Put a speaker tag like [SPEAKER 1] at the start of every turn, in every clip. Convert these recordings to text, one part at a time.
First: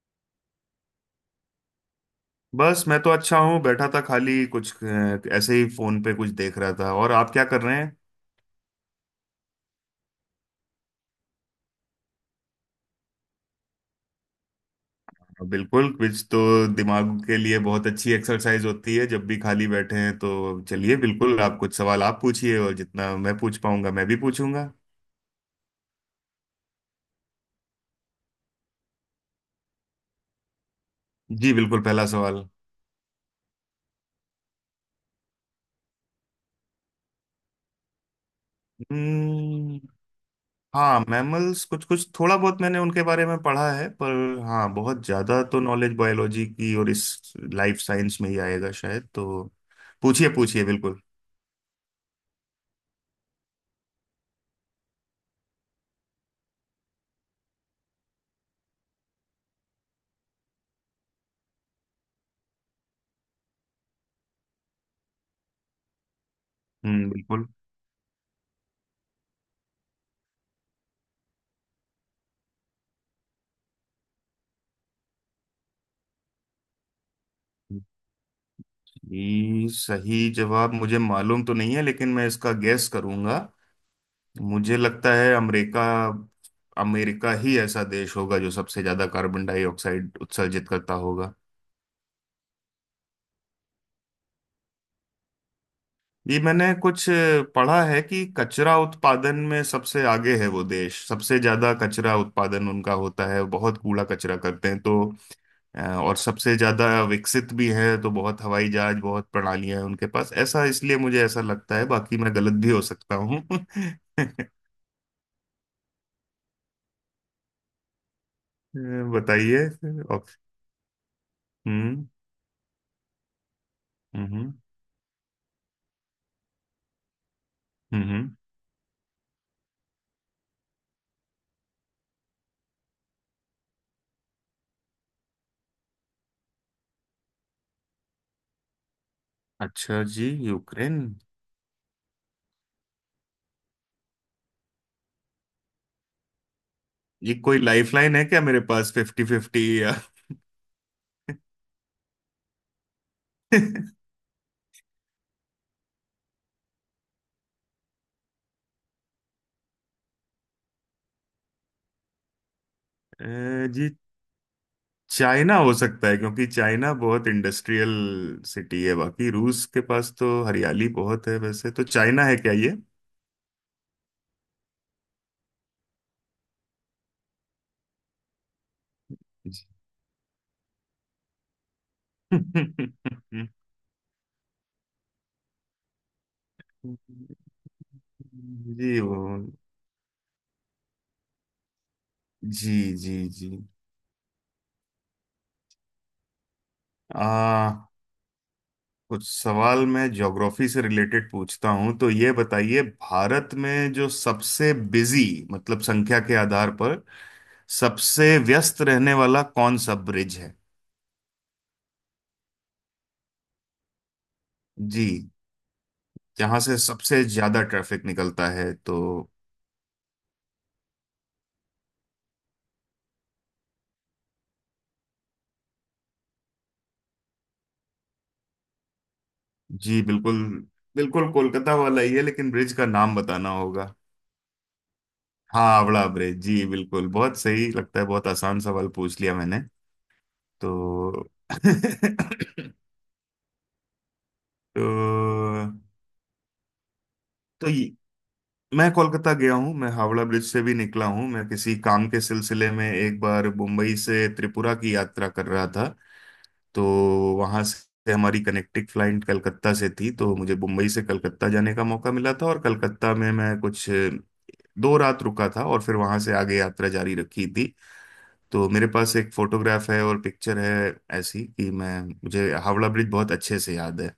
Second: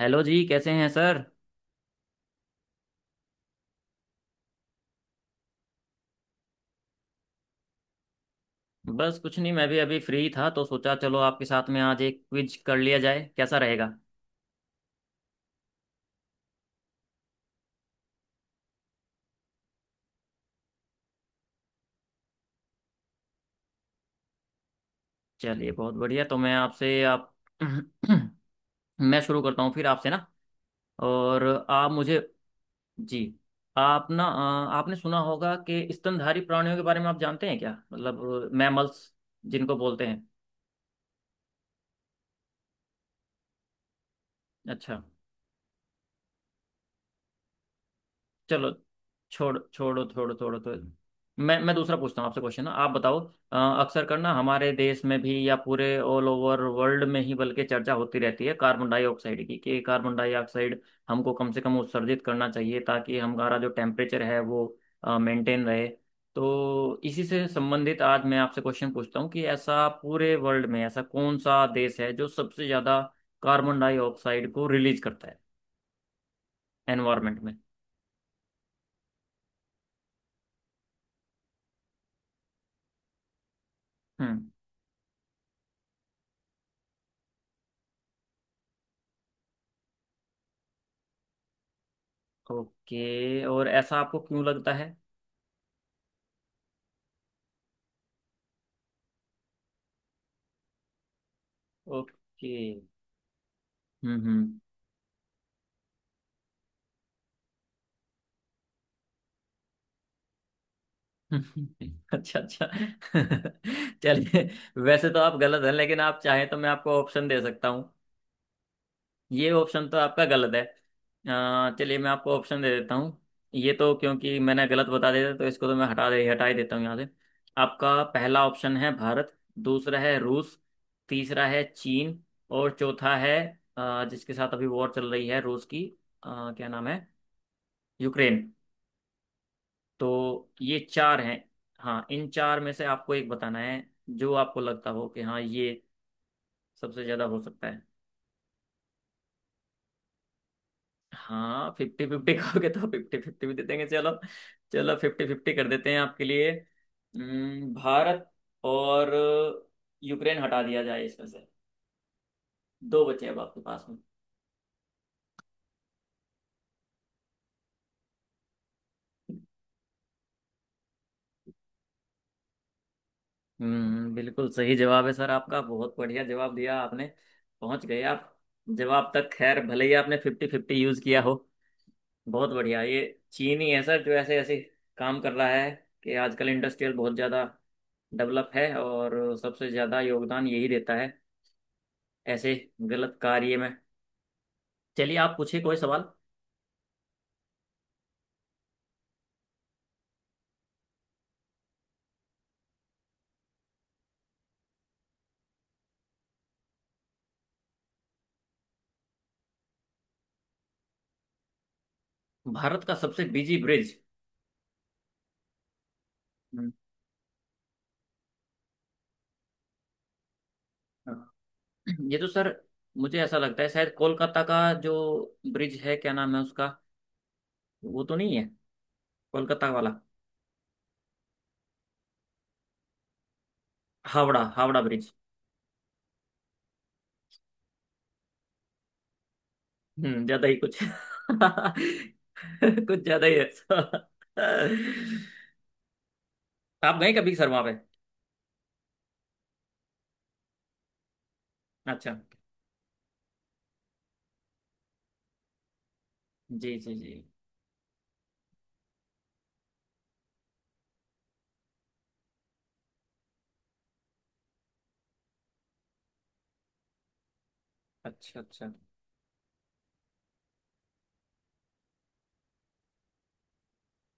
[SPEAKER 1] Hello जी। कैसे हैं सर।
[SPEAKER 2] बस मैं तो अच्छा हूँ, बैठा था। खाली कुछ ऐसे ही फोन पे कुछ देख रहा था। और आप क्या कर रहे हैं?
[SPEAKER 1] बस कुछ नहीं, मैं भी अभी फ्री था तो सोचा चलो आपके साथ में आज एक क्विज कर लिया जाए, कैसा रहेगा।
[SPEAKER 2] बिल्कुल, कुछ तो दिमाग के लिए बहुत अच्छी एक्सरसाइज होती है जब भी खाली बैठे हैं। तो चलिए, बिल्कुल, आप कुछ सवाल आप पूछिए, और जितना मैं पूछ पाऊंगा मैं भी पूछूंगा।
[SPEAKER 1] चलिए बहुत बढ़िया। तो मैं आपसे आप मैं शुरू करता हूँ फिर आपसे ना। और
[SPEAKER 2] जी बिल्कुल,
[SPEAKER 1] आप
[SPEAKER 2] पहला
[SPEAKER 1] मुझे
[SPEAKER 2] सवाल।
[SPEAKER 1] जी आप ना आपने सुना होगा कि स्तनधारी प्राणियों के बारे में आप जानते हैं क्या, मतलब मैमल्स जिनको
[SPEAKER 2] हम्म।
[SPEAKER 1] बोलते हैं।
[SPEAKER 2] हाँ, मैमल्स कुछ कुछ थोड़ा बहुत मैंने उनके बारे में पढ़ा है, पर हाँ,
[SPEAKER 1] अच्छा
[SPEAKER 2] बहुत ज्यादा तो नॉलेज बायोलॉजी की और इस लाइफ साइंस में ही
[SPEAKER 1] चलो
[SPEAKER 2] आएगा शायद। तो
[SPEAKER 1] छोड़ छोड़ो
[SPEAKER 2] पूछिए
[SPEAKER 1] छोड़ो छोड़ो
[SPEAKER 2] पूछिए,
[SPEAKER 1] तो
[SPEAKER 2] बिल्कुल।
[SPEAKER 1] मैं दूसरा पूछता हूँ आपसे क्वेश्चन, आप बताओ। अ, अक्सर करना हमारे देश में भी या पूरे ऑल ओवर वर्ल्ड में ही बल्कि चर्चा होती रहती है कार्बन डाइऑक्साइड की, कि कार्बन डाइऑक्साइड हमको कम से कम उत्सर्जित करना चाहिए ताकि हमारा जो टेम्परेचर है वो मेंटेन रहे। तो
[SPEAKER 2] हम्म,
[SPEAKER 1] इसी से
[SPEAKER 2] बिल्कुल।
[SPEAKER 1] संबंधित आज मैं आपसे क्वेश्चन पूछता हूँ कि ऐसा पूरे वर्ल्ड में ऐसा कौन सा देश है जो सबसे ज़्यादा कार्बन डाइऑक्साइड को रिलीज करता है एनवायरमेंट में।
[SPEAKER 2] ये सही जवाब मुझे मालूम तो नहीं है, लेकिन मैं इसका गैस करूंगा।
[SPEAKER 1] हम्म।
[SPEAKER 2] मुझे लगता है अमेरिका। अमेरिका ही ऐसा देश होगा जो सबसे ज्यादा कार्बन डाइऑक्साइड उत्सर्जित करता होगा।
[SPEAKER 1] ओके, और ऐसा आपको क्यों लगता है।
[SPEAKER 2] ये मैंने कुछ पढ़ा है कि कचरा उत्पादन में सबसे आगे है वो देश। सबसे ज्यादा कचरा
[SPEAKER 1] ओके।
[SPEAKER 2] उत्पादन उनका होता है, बहुत कूड़ा कचरा
[SPEAKER 1] हम्म।
[SPEAKER 2] करते हैं, तो और सबसे ज्यादा विकसित भी है, तो बहुत हवाई जहाज, बहुत प्रणालियां हैं उनके पास। ऐसा इसलिए मुझे ऐसा
[SPEAKER 1] हम्म।
[SPEAKER 2] लगता है, बाकी मैं
[SPEAKER 1] अच्छा
[SPEAKER 2] गलत
[SPEAKER 1] अच्छा।
[SPEAKER 2] भी हो सकता हूँ।
[SPEAKER 1] चलिए, वैसे तो आप गलत हैं, लेकिन आप चाहें तो मैं आपको ऑप्शन दे सकता हूँ। ये
[SPEAKER 2] बताइए।
[SPEAKER 1] ऑप्शन तो आपका
[SPEAKER 2] और-
[SPEAKER 1] गलत है। चलिए
[SPEAKER 2] हम्म।
[SPEAKER 1] मैं आपको ऑप्शन दे देता हूँ। ये तो क्योंकि
[SPEAKER 2] हम्म।
[SPEAKER 1] मैंने गलत बता दिया था, तो इसको तो मैं हटा दे हटा ही देता हूँ यहाँ से। आपका
[SPEAKER 2] हम्म।
[SPEAKER 1] पहला ऑप्शन है भारत, दूसरा है रूस, तीसरा है चीन, और चौथा है जिसके साथ अभी वॉर चल रही है रूस की, क्या नाम है, यूक्रेन।
[SPEAKER 2] अच्छा जी,
[SPEAKER 1] तो ये
[SPEAKER 2] यूक्रेन।
[SPEAKER 1] चार हैं। हाँ इन चार में से आपको एक बताना है जो आपको लगता हो कि हाँ ये सबसे ज्यादा
[SPEAKER 2] ये
[SPEAKER 1] हो
[SPEAKER 2] कोई
[SPEAKER 1] सकता है।
[SPEAKER 2] लाइफलाइन है क्या मेरे पास, फिफ्टी फिफ्टी या?
[SPEAKER 1] हाँ फिफ्टी फिफ्टी कहोगे तो फिफ्टी फिफ्टी भी दे देंगे, चलो। चलो फिफ्टी फिफ्टी कर देते हैं आपके लिए। भारत और यूक्रेन हटा दिया जाए इसमें से, दो बचे अब आपके पास में।
[SPEAKER 2] जी। चाइना हो सकता है, क्योंकि चाइना बहुत इंडस्ट्रियल सिटी है। बाकी रूस के पास तो हरियाली बहुत है। वैसे तो चाइना है क्या ये?
[SPEAKER 1] हम्म, बिल्कुल सही जवाब है सर आपका, बहुत बढ़िया जवाब दिया आपने, पहुंच गए आप जवाब तक, खैर भले ही आपने फिफ्टी फिफ्टी यूज किया हो। बहुत बढ़िया। ये चीन ही है सर जो ऐसे ऐसे काम कर रहा है कि आजकल इंडस्ट्रियल बहुत ज़्यादा डेवलप है
[SPEAKER 2] जी वो।
[SPEAKER 1] और सबसे ज़्यादा योगदान यही देता है ऐसे
[SPEAKER 2] जी जी
[SPEAKER 1] गलत
[SPEAKER 2] जी।
[SPEAKER 1] कार्य में। चलिए आप पूछिए कोई सवाल।
[SPEAKER 2] आ कुछ सवाल मैं ज्योग्राफी से रिलेटेड पूछता हूँ। तो ये बताइए, भारत में जो सबसे बिजी, मतलब संख्या के आधार पर सबसे व्यस्त रहने वाला कौन सा ब्रिज है?
[SPEAKER 1] भारत का सबसे बिजी ब्रिज?
[SPEAKER 2] जी, जहां से सबसे ज्यादा ट्रैफिक निकलता है। तो
[SPEAKER 1] ये तो सर मुझे ऐसा लगता है शायद कोलकाता का जो ब्रिज है, क्या नाम है उसका, वो तो नहीं है कोलकाता वाला?
[SPEAKER 2] जी बिल्कुल, बिल्कुल कोलकाता वाला ही है, लेकिन ब्रिज का नाम बताना होगा।
[SPEAKER 1] हावड़ा, हावड़ा ब्रिज।
[SPEAKER 2] हाँ, हावड़ा ब्रिज, जी बिल्कुल, बहुत सही। लगता है बहुत आसान सवाल पूछ लिया मैंने।
[SPEAKER 1] हम्म, ज़्यादा ही कुछ।
[SPEAKER 2] तो
[SPEAKER 1] कुछ ज़्यादा ही अच्छा।
[SPEAKER 2] तो
[SPEAKER 1] आप गए कभी सर वहाँ
[SPEAKER 2] तो
[SPEAKER 1] पे?
[SPEAKER 2] ये- मैं कोलकाता गया हूँ, मैं हावड़ा ब्रिज से भी निकला हूँ। मैं किसी काम
[SPEAKER 1] अच्छा,
[SPEAKER 2] के सिलसिले में एक बार मुंबई से त्रिपुरा की यात्रा कर रहा था,
[SPEAKER 1] जी
[SPEAKER 2] तो
[SPEAKER 1] जी जी।
[SPEAKER 2] वहां से हमारी कनेक्टिंग फ्लाइट कलकत्ता से थी। तो मुझे मुंबई से कलकत्ता जाने का मौका मिला था, और कलकत्ता में मैं कुछ 2 रात रुका था और फिर वहां से आगे यात्रा जारी रखी थी।
[SPEAKER 1] अच्छा अच्छा।
[SPEAKER 2] तो मेरे पास एक फोटोग्राफ है और पिक्चर है ऐसी, कि मैं मुझे हावड़ा ब्रिज बहुत अच्छे से याद है।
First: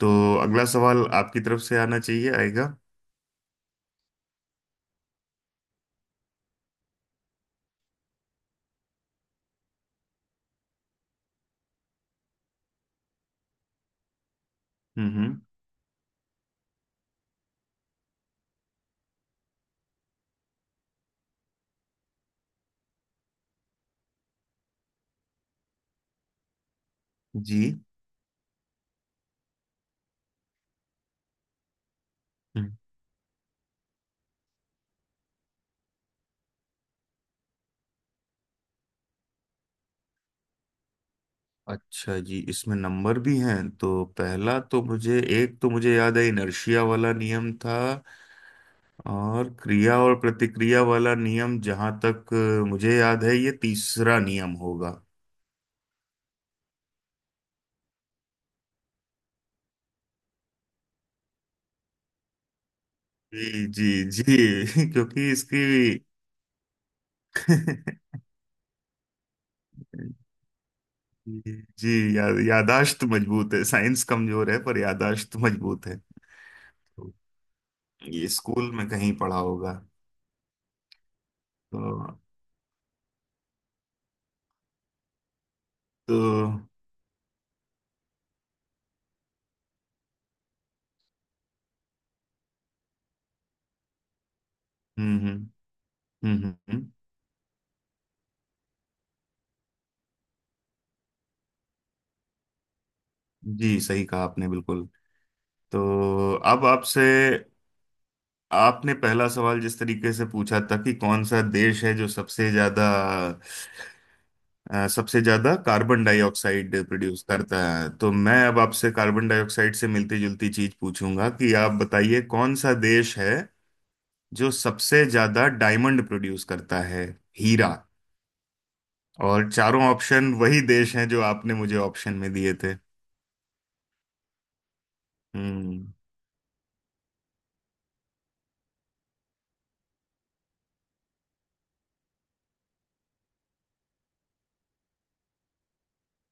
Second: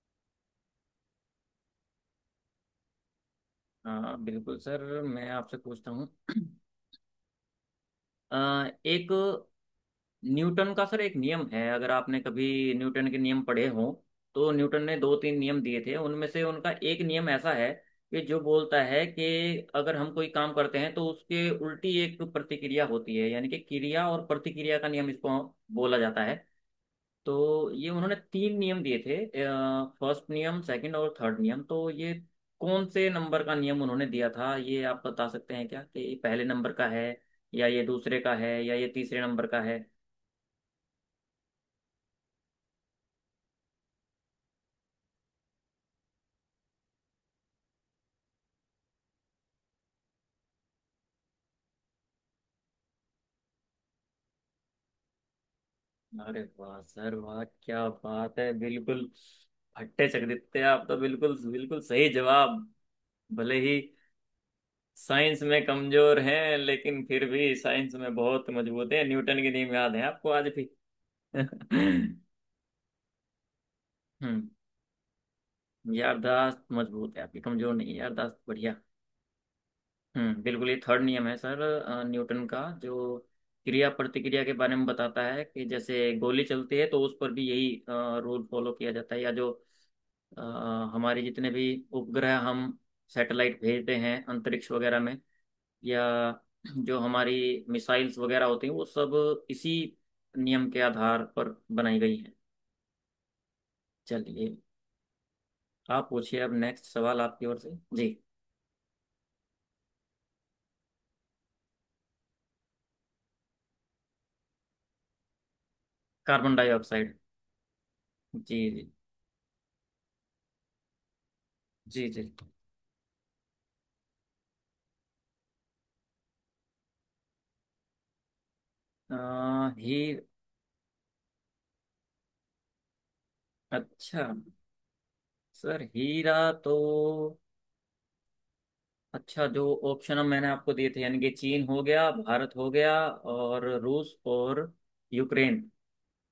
[SPEAKER 2] तो अगला सवाल आपकी तरफ से आना चाहिए, आएगा।
[SPEAKER 1] हाँ बिल्कुल सर, मैं आपसे पूछता हूँ। अ, एक न्यूटन का सर एक नियम है, अगर आपने कभी न्यूटन के नियम पढ़े हों, तो न्यूटन ने दो तीन
[SPEAKER 2] हम्म।
[SPEAKER 1] नियम दिए थे उनमें से उनका एक नियम ऐसा है कि जो बोलता है कि अगर हम कोई काम करते हैं तो उसके उल्टी एक प्रतिक्रिया होती है, यानी कि क्रिया और प्रतिक्रिया का नियम इसको बोला जाता है। तो
[SPEAKER 2] जी।
[SPEAKER 1] ये उन्होंने तीन नियम दिए थे, फर्स्ट नियम, सेकंड और थर्ड नियम, तो ये
[SPEAKER 2] हम्म।
[SPEAKER 1] कौन से नंबर का नियम उन्होंने दिया था, ये आप बता सकते हैं क्या, कि ये पहले नंबर का है या ये दूसरे का है या ये तीसरे नंबर का है।
[SPEAKER 2] अच्छा जी, इसमें नंबर भी हैं, तो पहला तो मुझे, एक तो मुझे याद है इनर्शिया वाला नियम था। और क्रिया और प्रतिक्रिया वाला नियम, जहां तक मुझे याद है, ये तीसरा नियम होगा।
[SPEAKER 1] अरे वाह सर, वाह क्या बात है, बिल्कुल फट्टे चक, आप तो बिल्कुल बिल्कुल सही जवाब, भले
[SPEAKER 2] जी
[SPEAKER 1] ही
[SPEAKER 2] जी जी क्योंकि
[SPEAKER 1] साइंस में
[SPEAKER 2] इसकी
[SPEAKER 1] कमजोर हैं लेकिन फिर भी साइंस में बहुत मजबूत है, न्यूटन के नियम याद है आपको आज भी।
[SPEAKER 2] जी
[SPEAKER 1] हम्म।
[SPEAKER 2] जी, या, यादाश्त मजबूत है, साइंस कमजोर है, पर यादाश्त मजबूत है।
[SPEAKER 1] यारदाश्त
[SPEAKER 2] तो
[SPEAKER 1] मजबूत है आपकी, कमजोर नहीं है
[SPEAKER 2] ये
[SPEAKER 1] यारदाश्त,
[SPEAKER 2] स्कूल
[SPEAKER 1] बढ़िया।
[SPEAKER 2] में कहीं पढ़ा होगा।
[SPEAKER 1] बिल्कुल, ये थर्ड नियम है सर
[SPEAKER 2] तो
[SPEAKER 1] न्यूटन का, जो क्रिया प्रतिक्रिया के बारे में बताता है, कि जैसे
[SPEAKER 2] तो
[SPEAKER 1] गोली
[SPEAKER 2] हम्म
[SPEAKER 1] चलती है तो उस पर भी यही रूल फॉलो किया जाता है, या जो अ, हमारे जितने भी उपग्रह हम सैटेलाइट भेजते हैं अंतरिक्ष वगैरह में,
[SPEAKER 2] हम्म हम्म
[SPEAKER 1] या
[SPEAKER 2] हम्म, हम्म।
[SPEAKER 1] जो हमारी मिसाइल्स वगैरह होती हैं वो सब इसी नियम के आधार पर बनाई गई हैं।
[SPEAKER 2] जी सही कहा आपने,
[SPEAKER 1] चलिए
[SPEAKER 2] बिल्कुल। तो
[SPEAKER 1] आप पूछिए अब
[SPEAKER 2] अब
[SPEAKER 1] नेक्स्ट
[SPEAKER 2] आपसे,
[SPEAKER 1] सवाल आपकी ओर से। जी
[SPEAKER 2] आपने पहला सवाल जिस तरीके से पूछा था कि कौन सा देश है जो सबसे ज्यादा, सबसे ज्यादा carbon
[SPEAKER 1] carbon
[SPEAKER 2] dioxide
[SPEAKER 1] dioxide,
[SPEAKER 2] produce करता है, तो मैं
[SPEAKER 1] जी
[SPEAKER 2] अब
[SPEAKER 1] जी
[SPEAKER 2] आपसे कार्बन डाइऑक्साइड से मिलती जुलती चीज पूछूंगा कि आप
[SPEAKER 1] जी
[SPEAKER 2] बताइए
[SPEAKER 1] जी।
[SPEAKER 2] कौन सा देश है जो सबसे ज्यादा डायमंड प्रोड्यूस करता है, हीरा। और
[SPEAKER 1] आ,
[SPEAKER 2] चारों
[SPEAKER 1] ही।
[SPEAKER 2] ऑप्शन वही देश हैं जो आपने मुझे ऑप्शन में दिए थे।
[SPEAKER 1] अच्छा सर
[SPEAKER 2] हम्म।
[SPEAKER 1] हीरा तो, अच्छा, जो ऑप्शन मैंने आपको दिए थे, यानी कि चीन हो गया, भारत हो गया और रूस और यूक्रेन,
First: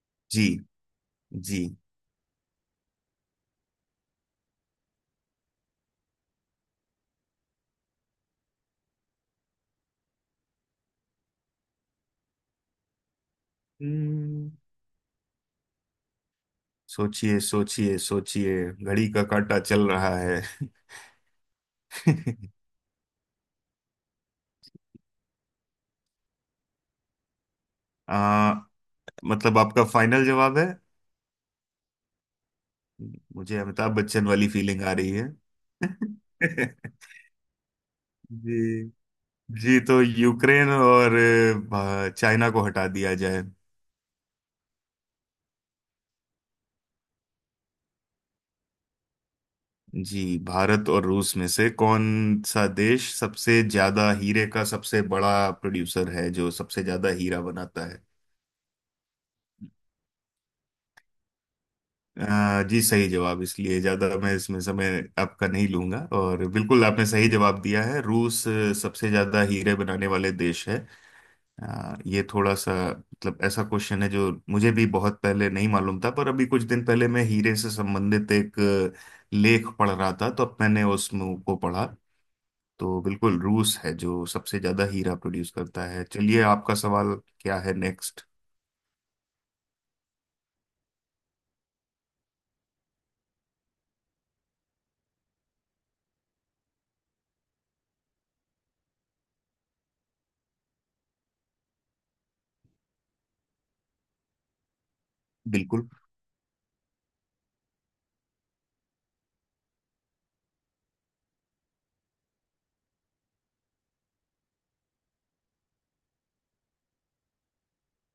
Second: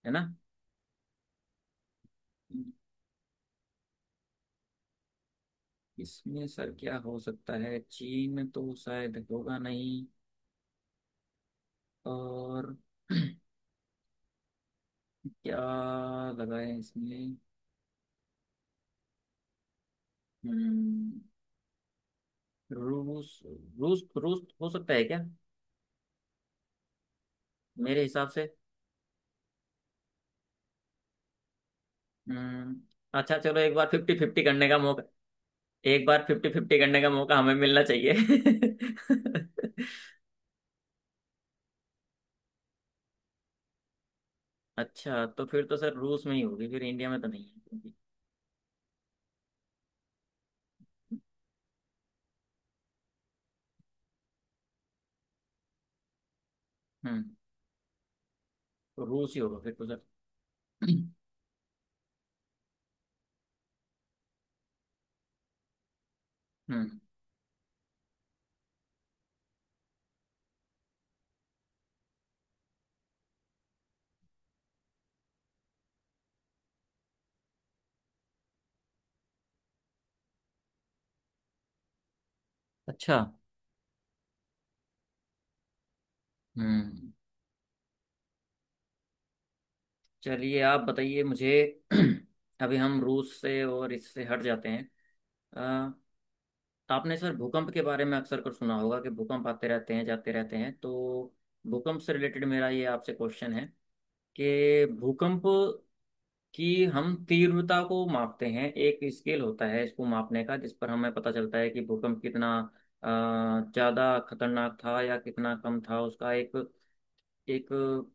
[SPEAKER 1] है ना।
[SPEAKER 2] जी जी।
[SPEAKER 1] इसमें सर क्या हो सकता है, चीन तो शायद होगा नहीं, और
[SPEAKER 2] हम्म।
[SPEAKER 1] क्या लगाए इसमें।
[SPEAKER 2] सोचिए सोचिए सोचिए, घड़ी का काटा चल रहा है।
[SPEAKER 1] हम्म, रूस, रूस हो सकता है क्या, मेरे
[SPEAKER 2] आ,
[SPEAKER 1] हिसाब से।
[SPEAKER 2] मतलब आपका फाइनल जवाब है?
[SPEAKER 1] हम्म, अच्छा
[SPEAKER 2] मुझे
[SPEAKER 1] चलो एक बार
[SPEAKER 2] अमिताभ
[SPEAKER 1] फिफ्टी
[SPEAKER 2] बच्चन
[SPEAKER 1] फिफ्टी
[SPEAKER 2] वाली
[SPEAKER 1] करने का,
[SPEAKER 2] फीलिंग आ रही है।
[SPEAKER 1] एक बार फिफ्टी फिफ्टी करने का मौका हमें मिलना चाहिए।
[SPEAKER 2] जी। जी, तो यूक्रेन और चाइना को हटा दिया जाए।
[SPEAKER 1] अच्छा तो फिर तो सर रूस में ही होगी फिर, इंडिया में तो नहीं है क्योंकि।
[SPEAKER 2] जी, भारत और रूस में से कौन सा देश सबसे ज्यादा हीरे का सबसे बड़ा प्रोड्यूसर है, जो सबसे ज्यादा
[SPEAKER 1] हम्म।
[SPEAKER 2] हीरा बनाता है?
[SPEAKER 1] तो रूस ही होगा फिर तो सर।
[SPEAKER 2] जी सही जवाब, इसलिए ज्यादा मैं इसमें समय आपका नहीं लूंगा, और बिल्कुल
[SPEAKER 1] हम्म।
[SPEAKER 2] आपने सही जवाब दिया है, रूस सबसे ज्यादा हीरे बनाने वाले देश है। यार, ये थोड़ा सा, मतलब ऐसा क्वेश्चन है जो मुझे भी बहुत पहले नहीं मालूम था, पर अभी कुछ दिन पहले मैं हीरे से संबंधित एक लेख पढ़ रहा था, तो अब मैंने उसको पढ़ा। तो
[SPEAKER 1] अच्छा।
[SPEAKER 2] बिल्कुल रूस है जो सबसे ज्यादा हीरा प्रोड्यूस करता है। चलिए, आपका
[SPEAKER 1] हम्म।
[SPEAKER 2] सवाल क्या है नेक्स्ट?
[SPEAKER 1] चलिए आप बताइए मुझे। अभी हम रूस से और इससे हट जाते हैं। अ, तो आपने सर भूकंप के बारे में अक्सर कर सुना होगा कि भूकंप आते रहते हैं जाते रहते हैं, तो भूकंप से रिलेटेड मेरा ये आपसे क्वेश्चन है कि भूकंप
[SPEAKER 2] बिल्कुल।
[SPEAKER 1] कि हम तीव्रता को मापते हैं, एक स्केल होता है इसको मापने का, जिस पर हमें पता चलता है कि भूकंप कितना ज्यादा खतरनाक था या कितना कम था, उसका एक एक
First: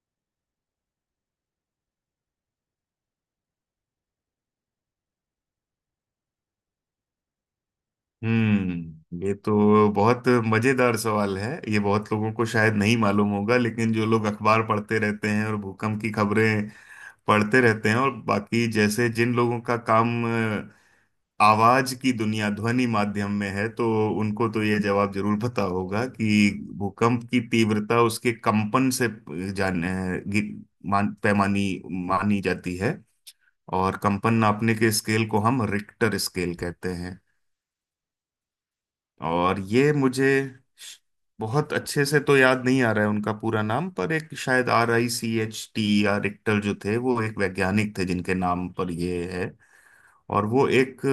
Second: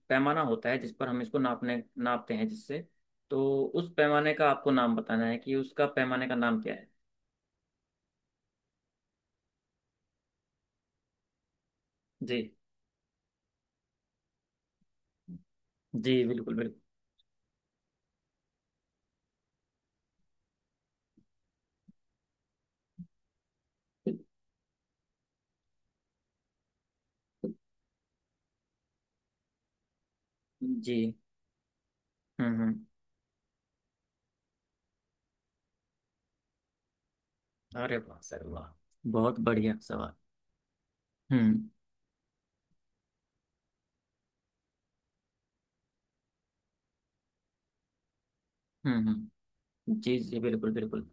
[SPEAKER 1] पैमाना होता है जिस पर हम इसको नापने नापते हैं, जिससे, तो उस पैमाने का आपको नाम बताना है कि उसका पैमाने का नाम क्या है।
[SPEAKER 2] हम्म, ये तो बहुत मजेदार सवाल है, ये बहुत लोगों
[SPEAKER 1] जी
[SPEAKER 2] को शायद नहीं मालूम होगा। लेकिन जो लोग अखबार पढ़ते रहते हैं और भूकंप की
[SPEAKER 1] जी बिल्कुल
[SPEAKER 2] खबरें
[SPEAKER 1] बिल्कुल।
[SPEAKER 2] पढ़ते रहते हैं, और बाकी जैसे जिन लोगों का काम आवाज की दुनिया, ध्वनि माध्यम में है, तो उनको तो ये जवाब जरूर पता होगा कि भूकंप की तीव्रता उसके कंपन से जान गि-
[SPEAKER 1] जी।
[SPEAKER 2] मान, पैमानी मानी जाती
[SPEAKER 1] हम्म।
[SPEAKER 2] है। और कंपन नापने के स्केल को हम रिक्टर स्केल कहते हैं।
[SPEAKER 1] अरे वाह सर, वाह, बहुत
[SPEAKER 2] और
[SPEAKER 1] बढ़िया
[SPEAKER 2] ये
[SPEAKER 1] सवाल।
[SPEAKER 2] मुझे श-
[SPEAKER 1] हम्म
[SPEAKER 2] बहुत अच्छे से तो याद नहीं आ रहा है उनका पूरा नाम, पर एक शायद RICHT, या रिक्टर जो थे, वो एक वैज्ञानिक थे जिनके नाम पर ये
[SPEAKER 1] हम्म।
[SPEAKER 2] है।
[SPEAKER 1] जी जी
[SPEAKER 2] और वो
[SPEAKER 1] बिल्कुल
[SPEAKER 2] एक
[SPEAKER 1] बिल्कुल।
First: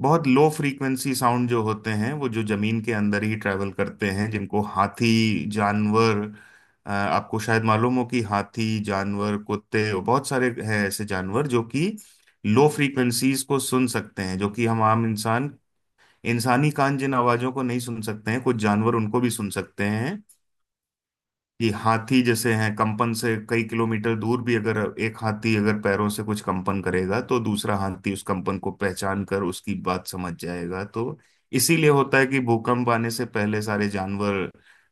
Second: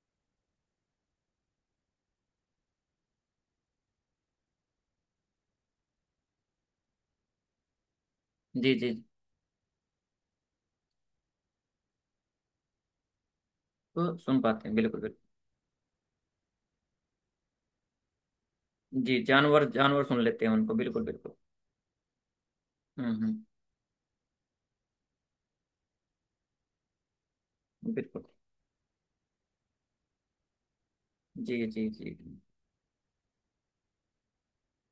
[SPEAKER 2] बहुत लो फ्रीक्वेंसी साउंड जो होते हैं, वो जो जमीन के अंदर ही ट्रैवल करते हैं, जिनको हाथी जानवर, आपको शायद मालूम हो कि हाथी
[SPEAKER 1] जी जी,
[SPEAKER 2] जानवर, कुत्ते, और बहुत सारे हैं ऐसे जानवर जो कि लो फ्रीक्वेंसीज को सुन
[SPEAKER 1] तो
[SPEAKER 2] सकते हैं,
[SPEAKER 1] सुन
[SPEAKER 2] जो कि
[SPEAKER 1] पाते हैं
[SPEAKER 2] हम
[SPEAKER 1] बिल्कुल
[SPEAKER 2] आम
[SPEAKER 1] बिल्कुल।
[SPEAKER 2] इंसान, इंसानी कान जिन आवाजों को नहीं सुन सकते हैं, कुछ जानवर
[SPEAKER 1] जी,
[SPEAKER 2] उनको भी सुन
[SPEAKER 1] जानवर
[SPEAKER 2] सकते
[SPEAKER 1] जानवर सुन
[SPEAKER 2] हैं।
[SPEAKER 1] लेते हैं उनको, बिल्कुल बिल्कुल।
[SPEAKER 2] कि हाथी जैसे हैं, कंपन से
[SPEAKER 1] हम्म।
[SPEAKER 2] कई किलोमीटर दूर भी, अगर एक हाथी अगर पैरों से कुछ कंपन करेगा, तो दूसरा हाथी उस
[SPEAKER 1] बिल्कुल।
[SPEAKER 2] कंपन को पहचान कर उसकी बात समझ जाएगा। तो
[SPEAKER 1] जी जी
[SPEAKER 2] इसीलिए
[SPEAKER 1] जी।
[SPEAKER 2] होता है कि भूकंप आने से पहले सारे जानवर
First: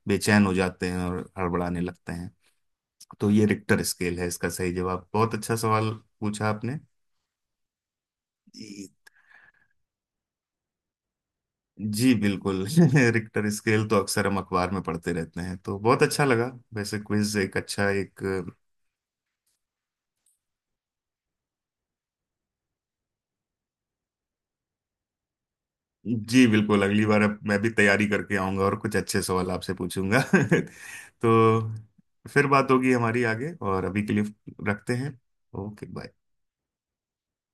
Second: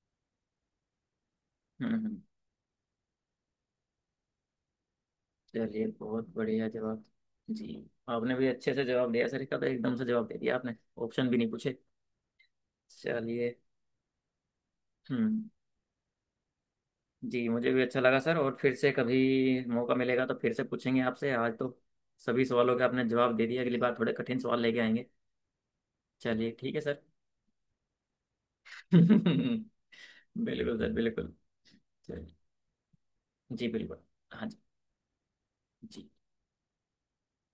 [SPEAKER 2] बेचैन हो जाते हैं और हड़बड़ाने लगते
[SPEAKER 1] हम्म।
[SPEAKER 2] हैं। तो ये रिक्टर स्केल है, इसका सही जवाब, बहुत अच्छा
[SPEAKER 1] चलिए
[SPEAKER 2] सवाल
[SPEAKER 1] बहुत
[SPEAKER 2] पूछा
[SPEAKER 1] बढ़िया
[SPEAKER 2] आपने।
[SPEAKER 1] जवाब। जी आपने भी अच्छे से
[SPEAKER 2] जी
[SPEAKER 1] जवाब दिया सर का, तो एकदम से जवाब दे दिया आपने, ऑप्शन भी नहीं पूछे।
[SPEAKER 2] जी, बिल्कुल। रिक्टर
[SPEAKER 1] चलिए।
[SPEAKER 2] स्केल तो अक्सर हम अखबार में पढ़ते रहते
[SPEAKER 1] हम्म।
[SPEAKER 2] हैं, तो बहुत अच्छा लगा। वैसे क्विज
[SPEAKER 1] जी
[SPEAKER 2] एक
[SPEAKER 1] मुझे भी
[SPEAKER 2] अच्छा
[SPEAKER 1] अच्छा लगा
[SPEAKER 2] एक,
[SPEAKER 1] सर, और फिर से कभी मौका मिलेगा तो फिर से पूछेंगे आपसे, आज तो सभी सवालों के आपने जवाब दे दिया, अगली बार थोड़े कठिन सवाल लेके आएंगे।
[SPEAKER 2] जी
[SPEAKER 1] चलिए ठीक है
[SPEAKER 2] बिल्कुल,
[SPEAKER 1] सर।
[SPEAKER 2] अगली बार अब मैं भी तैयारी करके आऊंगा और कुछ अच्छे सवाल
[SPEAKER 1] बिल्कुल
[SPEAKER 2] आपसे पूछूंगा।
[SPEAKER 1] सर, बिल्कुल।
[SPEAKER 2] तो
[SPEAKER 1] चलिए।
[SPEAKER 2] फिर बात होगी हमारी आगे,
[SPEAKER 1] जी
[SPEAKER 2] और
[SPEAKER 1] बिल्कुल।
[SPEAKER 2] अभी के लिए
[SPEAKER 1] हाँ जी।
[SPEAKER 2] रखते हैं। ओके
[SPEAKER 1] जी।
[SPEAKER 2] बाय।